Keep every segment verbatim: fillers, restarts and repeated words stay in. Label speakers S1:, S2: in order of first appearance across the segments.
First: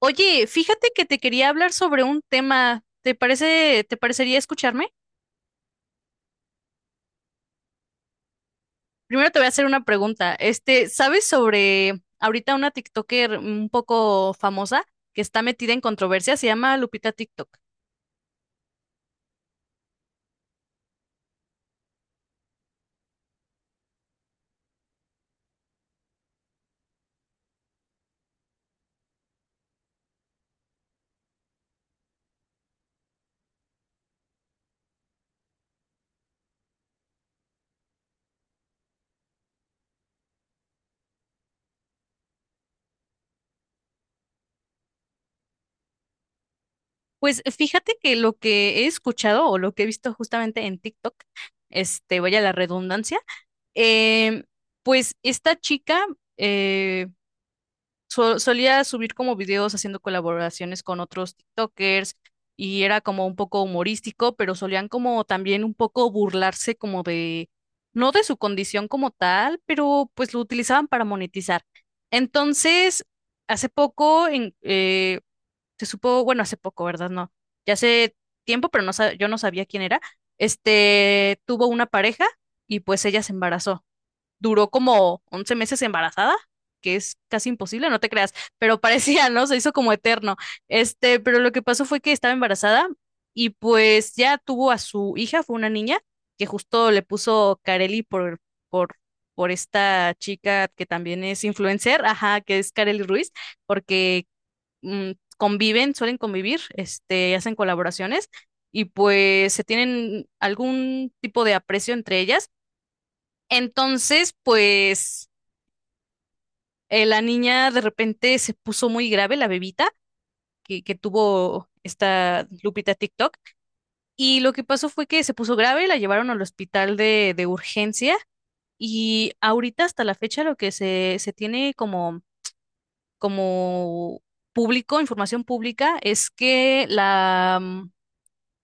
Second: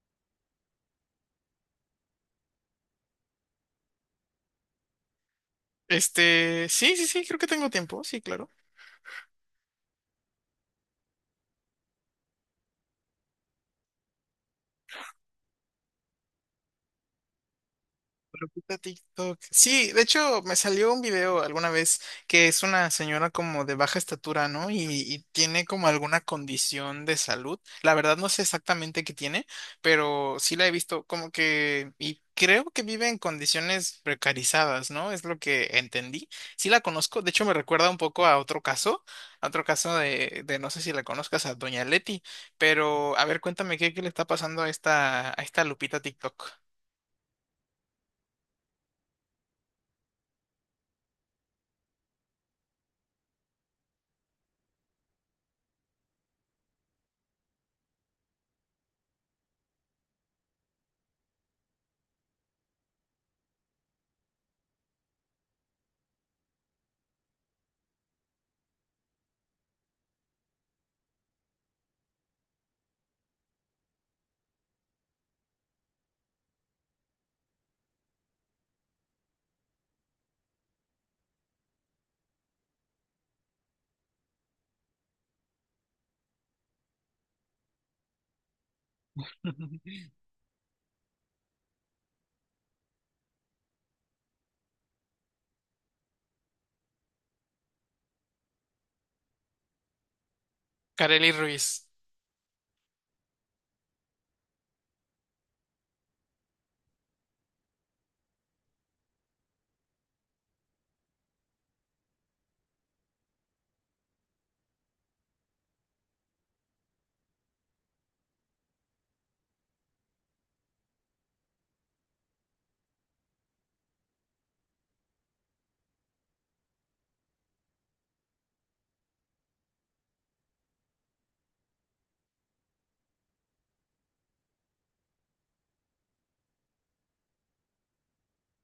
S1: Oye, fíjate que te quería hablar sobre un tema. ¿Te parece, te parecería escucharme?
S2: Este, sí, sí, sí, creo que tengo tiempo, sí, claro.
S1: Primero te voy a hacer una pregunta. Este, ¿sabes sobre ahorita una TikToker un poco famosa que está metida en controversia? Se llama Lupita TikTok.
S2: Lo quita TikTok. Sí, de hecho, me salió un video alguna vez que es una señora como de baja estatura, ¿no? Y, y tiene como alguna condición de salud. La verdad no sé exactamente qué tiene, pero sí la he visto como que, y creo que vive en condiciones precarizadas, ¿no? Es lo que entendí. Sí la conozco, de hecho me recuerda un poco a otro caso, a otro caso de, de no sé si la conozcas, a Doña Leti, pero a ver, cuéntame qué, qué le está pasando a esta, a esta Lupita TikTok.
S1: Pues fíjate que lo que he escuchado o lo que he visto justamente en TikTok, este, vaya la redundancia, em, pues esta chica eh, so- solía subir como videos haciendo colaboraciones con otros TikTokers y era como un poco humorístico, pero solían como también un poco burlarse como de, no de su condición como tal, pero pues lo utilizaban para monetizar. Entonces, hace poco en- eh, se supo, bueno, hace poco, ¿verdad? No, ya hace tiempo, pero no, sa- yo no sabía quién era. Este tuvo una pareja y pues ella se embarazó, duró como once meses embarazada, que es casi imposible, no te creas, pero parecía, ¿no? Se hizo como eterno. Este, pero lo que pasó fue que estaba embarazada y pues ya tuvo a su hija, fue una niña, que justo le puso Carelli por, por, por esta chica que también
S2: Kareli
S1: es
S2: Ruiz.
S1: influencer, ajá, que es Carelli Ruiz, porque mm, conviven, suelen convivir, este, hacen colaboraciones. Y pues se tienen algún tipo de aprecio entre ellas. Entonces, pues eh, la niña de repente se puso muy grave, la bebita que, que tuvo esta Lupita TikTok. Y lo que pasó fue que se puso grave, la llevaron al hospital de, de urgencia, y ahorita hasta la fecha lo que se, se tiene como, como público, información pública, es que la, mm,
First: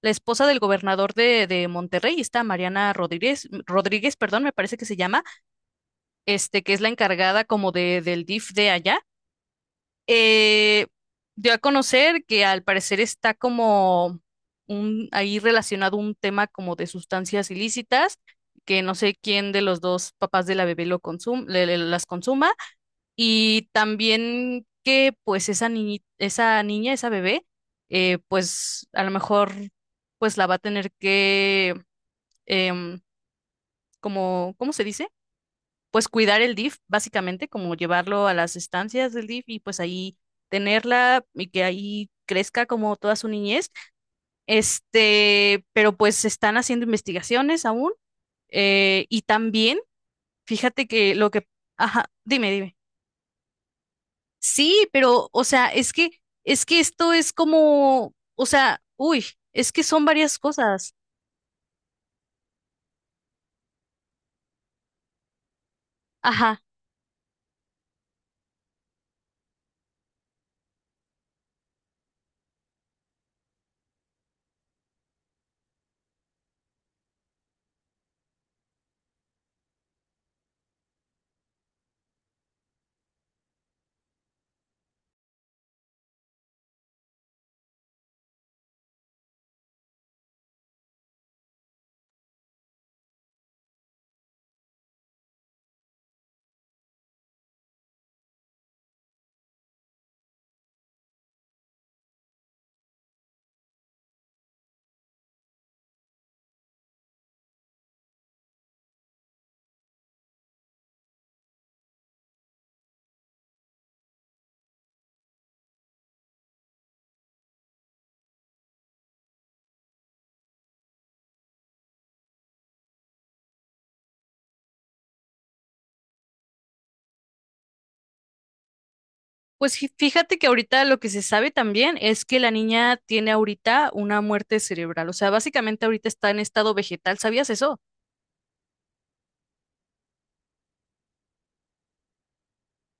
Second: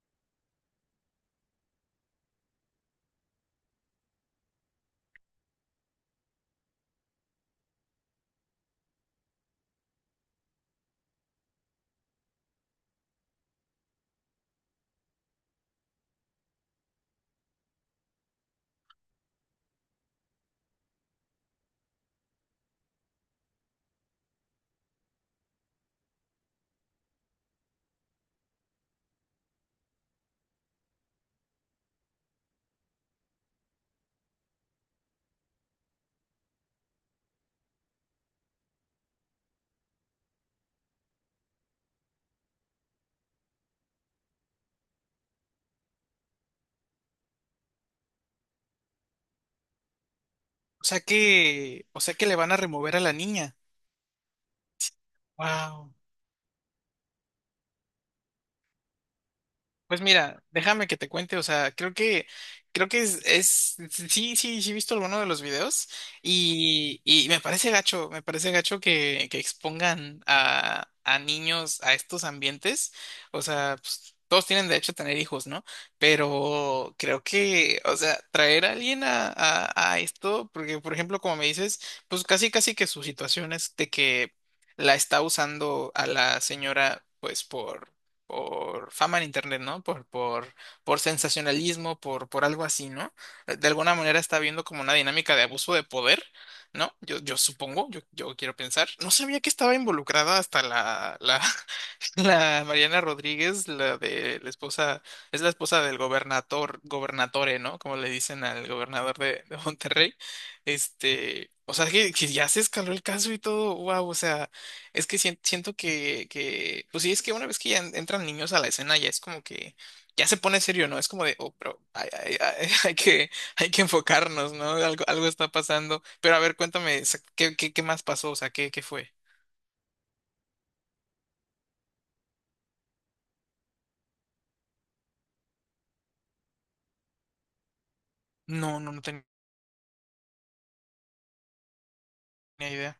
S1: la esposa del gobernador de, de Monterrey, esta Mariana Rodríguez, Rodríguez, perdón, me parece que se llama, este, que es la encargada como de, del D I F de allá, eh, dio a conocer que al parecer está como un, ahí relacionado un tema como de sustancias ilícitas, que no sé quién de los dos papás de la bebé lo consum- le- le- las consuma, y también que pues esa niñi- esa niña, esa bebé, eh, pues a lo mejor pues la va a tener que, em, como, ¿cómo se dice? Pues cuidar el D I F, básicamente, como llevarlo a las estancias del D I F y pues ahí tenerla y que ahí crezca como toda su niñez. Este, pero pues se están haciendo investigaciones aún. Eh, y también,
S2: O
S1: fíjate
S2: sea
S1: que lo que,
S2: que, o
S1: ajá,
S2: sea que le
S1: dime,
S2: van a
S1: dime.
S2: remover a la niña.
S1: Sí, pero, o sea, es
S2: Wow.
S1: que, es que esto es como, o sea, uy, es que
S2: Pues
S1: son varias
S2: mira, déjame
S1: cosas.
S2: que te cuente, o sea, creo que, creo que es, es- sí, sí, sí he visto alguno de los videos
S1: Ajá.
S2: y, y me parece gacho, me parece gacho que, que expongan a, a niños a estos ambientes, o sea, pues, todos tienen derecho a tener hijos, ¿no? Pero creo que, o sea, traer a alguien a, a, a esto, porque por ejemplo, como me dices, pues casi, casi que su situación es de que la está usando a la señora, pues por por fama en internet, ¿no? Por, por, por sensacionalismo, por, por algo así, ¿no? Eh, De alguna manera está habiendo como una dinámica de abuso de poder, ¿no? Yo, yo supongo, yo, yo quiero pensar. No sabía que estaba involucrada hasta la, la La Mariana Rodríguez, la de la esposa, es la esposa del gobernador, gobernatore, ¿no? Como le dicen al gobernador de, de Monterrey. Este, o sea, que, que ya se escaló el caso y todo, wow, o sea, es que sien- siento que, que, pues sí, es que una vez que ya en- entran niños a la escena, ya es como que, ya se pone serio, ¿no? Es como de, oh, pero hay, hay- hay- hay que, hay que enfocarnos, ¿no? Algo, algo está pasando. Pero a ver, cuéntame, o sea, ¿qué, qué, qué más pasó? O sea, ¿qué, qué fue?
S1: Pues fí- fíjate que ahorita lo que se sabe también es que la niña tiene ahorita una muerte cerebral, o sea, básicamente ahorita está en estado vegetal, ¿sabías eso?
S2: No, no, no tenía idea.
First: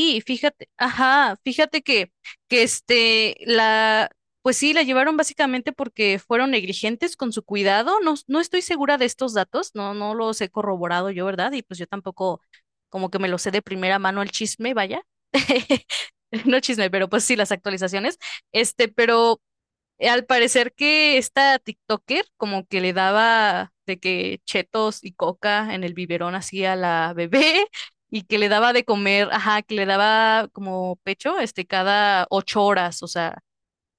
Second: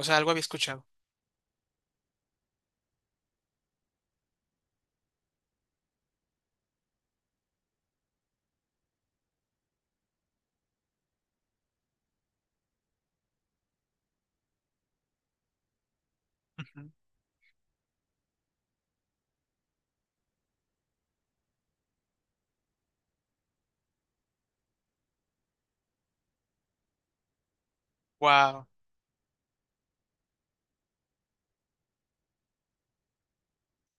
S2: O sea, algo había
S1: fíjate,
S2: escuchado.
S1: ajá, fíjate que, que este, la, pues sí, la llevaron básicamente porque fueron negligentes con su cuidado, no, no estoy segura de estos datos, no, no los he corroborado yo, ¿verdad? Y pues yo tampoco como que me lo sé de primera mano el chisme, vaya. No chisme, pero pues sí, las actualizaciones. Este, pero Eh, al parecer que esta TikToker como que le daba de que chetos y coca en el biberón así a la bebé y que le
S2: Wow.
S1: daba de comer, ajá, que le daba como pecho, este, cada ocho horas, o sea,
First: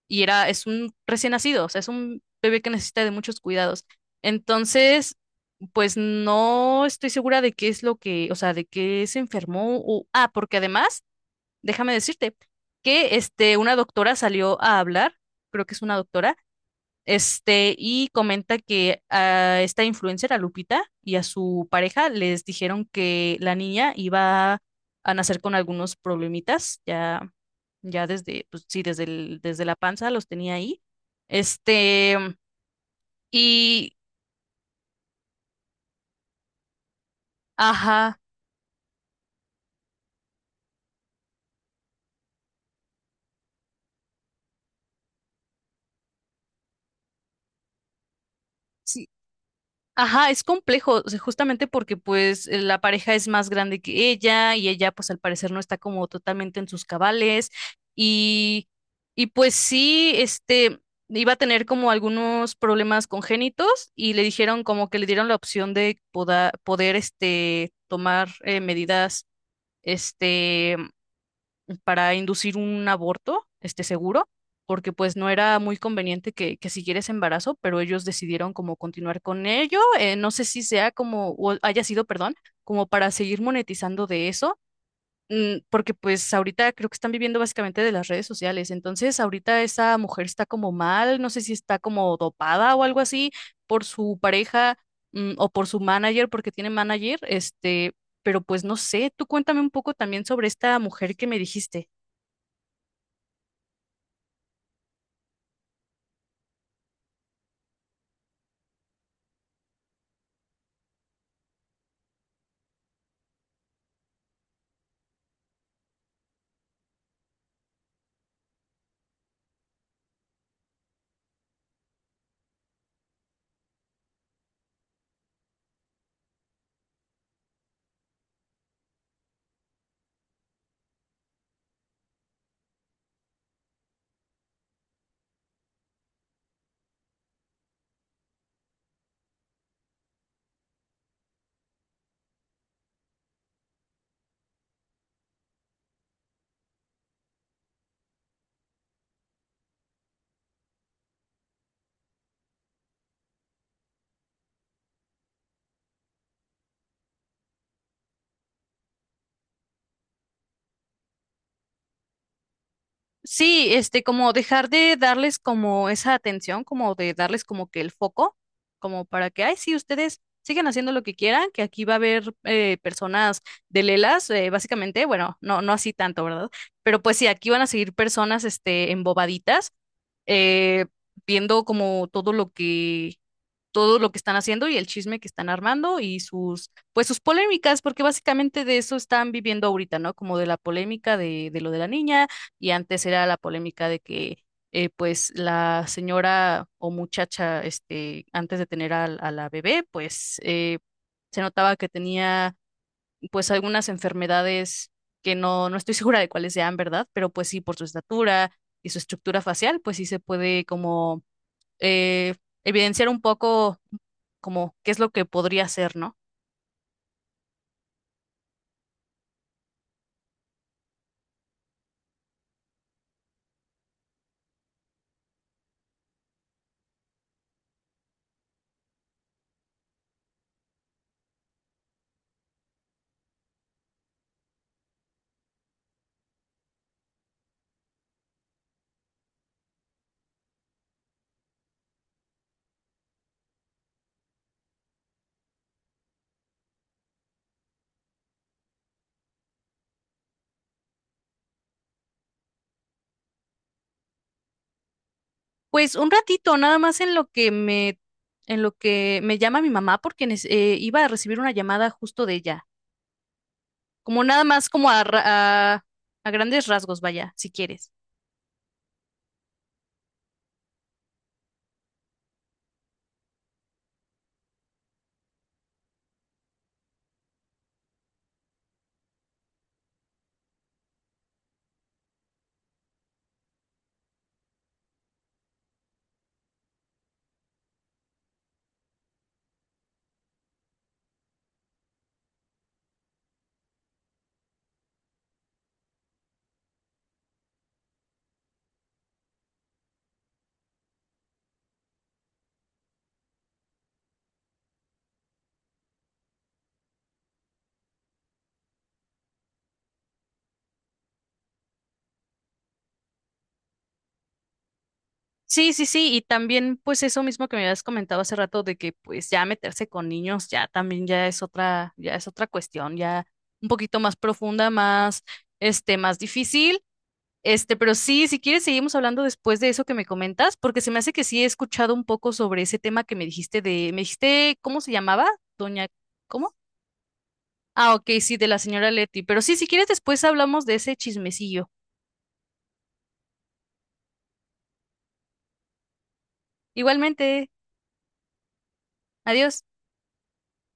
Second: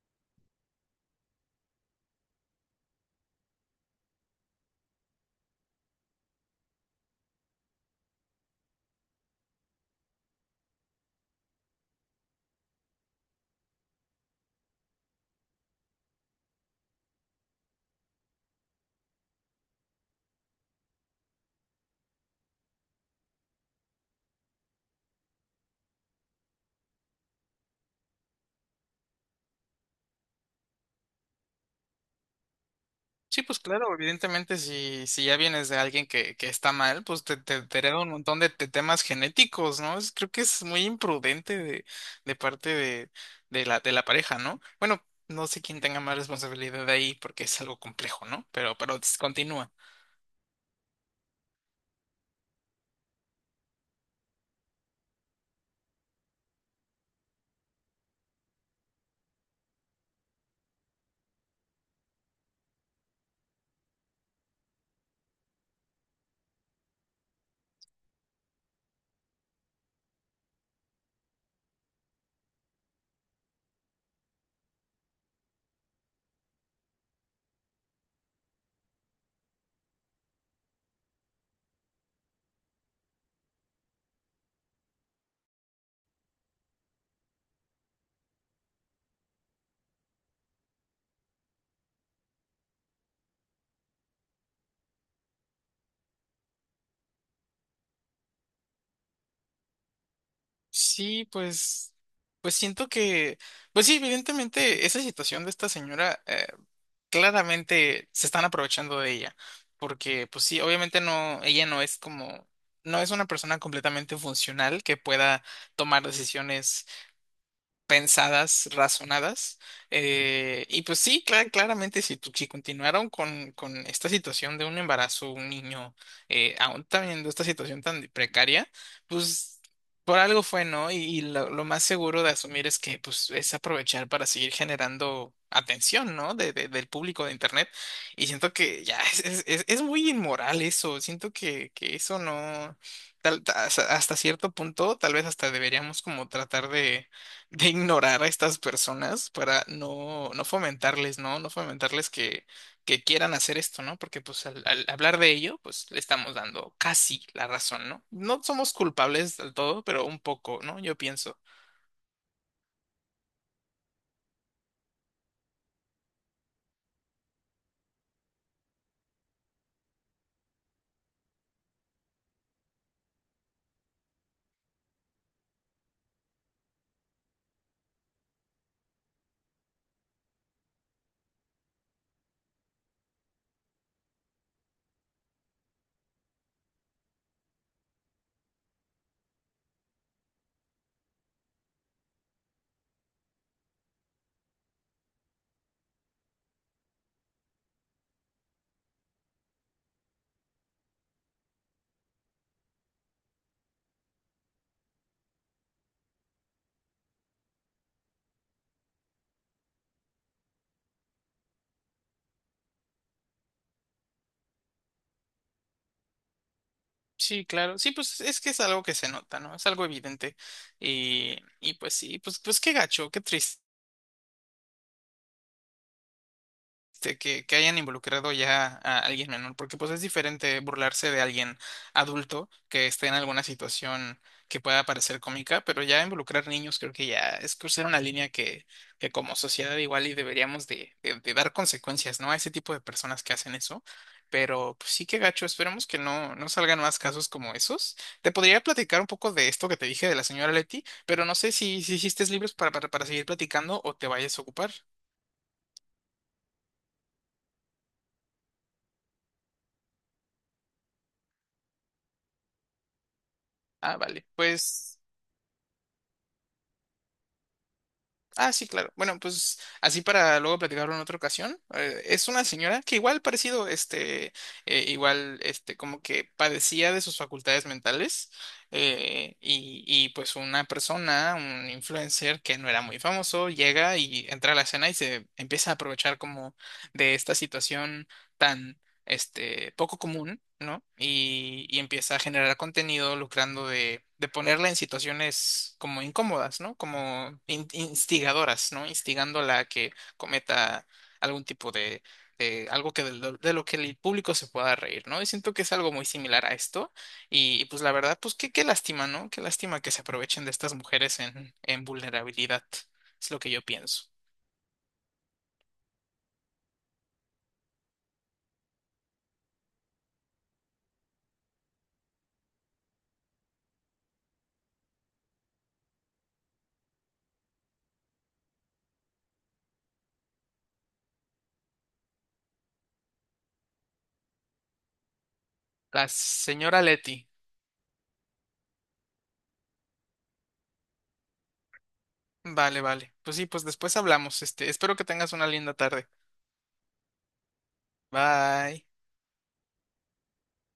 S1: y era, es un recién nacido, o sea, es un bebé que necesita de muchos cuidados. Entonces, pues no estoy segura de qué es lo que, o sea, de qué se enfermó o, ah, porque además, déjame decirte que este, una doctora salió a hablar, creo que es una doctora, este, y comenta que a esta influencer, a Lupita, y a su pareja les dijeron que la niña iba a nacer con algunos problemitas, ya, ya desde, pues sí, desde el- desde la panza los tenía ahí. Este,
S2: Sí, pues claro,
S1: y,
S2: evidentemente si, si ya vienes de alguien que, que está mal, pues te, te, te hereda un
S1: ajá.
S2: montón de, te- temas genéticos, ¿no? Es- creo que es muy imprudente de, de parte de, de la, de la pareja, ¿no? Bueno, no sé quién tenga más responsabilidad ahí porque es algo complejo, ¿no? Pero, pero
S1: Sí,
S2: continúa.
S1: ajá, es complejo, o sea, justamente porque pues eh, la pareja es más grande que ella y ella pues al parecer no está como totalmente en sus cabales y, y pues sí, este, iba a tener como algunos problemas congénitos y le dijeron como que le dieron la opción de poda- poder, este, tomar eh, medidas, este, para inducir un aborto, este seguro, porque pues no era muy conveniente que, que siguiera ese embarazo, pero ellos decidieron como continuar con ello. Eh, no sé si sea como, o haya sido, perdón, como para seguir monetizando de eso. mm, Porque pues ahorita creo que están viviendo básicamente de las redes sociales, entonces ahorita esa mujer está como mal, no sé si está como dopada o algo así por su pareja, mm, o por su manager, porque tiene manager, este, pero pues no sé, tú cuéntame un poco también sobre esta mujer
S2: Sí,
S1: que me dijiste.
S2: pues, pues siento que, pues sí, evidentemente esa situación de esta señora claramente se están aprovechando de ella, porque pues sí, obviamente no, ella no es como, no es una persona completamente funcional que pueda tomar decisiones pensadas, razonadas. Eh, y pues sí, cla- claramente si, tu- si continuaron con, con esta situación de un embarazo, un niño, eh, aún teniendo esta situación tan precaria, pues por algo fue, ¿no? Y, y lo, lo más seguro de asumir es que pues es aprovechar para seguir generando atención, ¿no? De, de- del público de Internet. Y siento que ya es, es, es- es muy inmoral eso, siento que, que eso no. Tal- ta- hasta hasta cierto punto, tal vez hasta deberíamos como tratar de de ignorar a estas personas para no, no fomentarles, ¿no? No fomentarles que, que quieran hacer esto, ¿no? Porque pues al, al hablar de ello, pues le estamos dando casi la razón, ¿no? No somos culpables del todo, pero un poco, ¿no? Yo pienso.
S1: Sí, este, como dejar de darles como esa atención, como de darles como que el foco, como para que, ay, sí, ustedes sigan haciendo lo que quieran, que aquí va a haber eh, personas de lelas, eh, básicamente, bueno, no, no así tanto, ¿verdad? Pero pues sí, aquí van a seguir personas, este, embobaditas, eh, viendo como todo lo que todo lo que están haciendo y el chisme que están armando y sus, pues sus polémicas, porque básicamente de eso están viviendo ahorita, ¿no? Como de la polémica de, de lo de la niña, y antes era la polémica de que eh, pues la señora o muchacha, este, antes de tener a, a la bebé, pues eh, se notaba que tenía pues algunas enfermedades que no, no estoy segura de cuáles sean, ¿verdad? Pero pues sí, por su estatura y su estructura facial, pues sí se puede como eh, evidenciar un poco como qué es lo que podría hacer, ¿no?
S2: Sí, claro. Sí, pues es que es algo que se nota, ¿no? Es algo evidente. Y, y pues sí, pues, pues qué gacho, qué triste. Este, que, que hayan involucrado ya a alguien menor, porque pues es diferente burlarse de alguien adulto que esté en alguna situación que pueda parecer cómica, pero ya involucrar niños creo que ya es cruzar una línea que, que como sociedad igual y deberíamos de, de- de dar consecuencias, ¿no? A ese tipo de personas que hacen eso. Pero pues sí que gacho, esperemos que no, no salgan más casos como esos. Te podría platicar un poco de esto que te dije de la señora Leti, pero no sé si, si hiciste libros para, para, para seguir platicando o te vayas a ocupar.
S1: Pues un ratito, nada más en lo que me, en lo que me llama mi mamá, porque nes- eh, iba a recibir una llamada justo de ella.
S2: Ah,
S1: Como
S2: vale.
S1: nada más como
S2: Pues
S1: a, ra- a, a grandes rasgos, vaya, si quieres.
S2: Ah, sí, claro. Bueno, pues así para luego platicarlo en otra ocasión. Eh, es una señora que igual parecido, este, eh, igual, este, como que padecía de sus facultades mentales eh, y, y pues una persona, un influencer que no era muy famoso, llega y entra a la escena y se empieza a aprovechar como de esta situación. Tan este, poco común, ¿no? Y, y empieza a generar contenido lucrando de, de ponerla en situaciones como incómodas, ¿no? Como in- instigadoras, ¿no? Instigándola a que cometa algún tipo de, de algo que de, lo de lo que el público se pueda reír, ¿no? Y siento que es algo muy similar a esto. Y, y pues la verdad, pues qué, qué lástima, ¿no? Qué lástima que se aprovechen de estas mujeres en, en vulnerabilidad. Es lo que yo pienso.
S1: Sí, sí, sí, y también pues eso mismo que me habías comentado hace rato de que pues ya meterse con niños ya también ya es otra, ya es otra cuestión, ya un poquito más profunda, más, este, más difícil. Este, pero sí, si quieres, seguimos hablando después de eso que me comentas, porque se me hace que sí he escuchado un poco sobre ese tema que me dijiste de, me dijiste, ¿cómo se llamaba? Doña,
S2: La
S1: ¿cómo?
S2: señora Leti.
S1: Ah, ok, sí, de la señora Leti. Pero sí, si quieres, después hablamos de ese chismecillo.
S2: Vale, vale. Pues sí, pues después hablamos. Este, espero que tengas una linda tarde.
S1: Igualmente,
S2: Bye.
S1: adiós.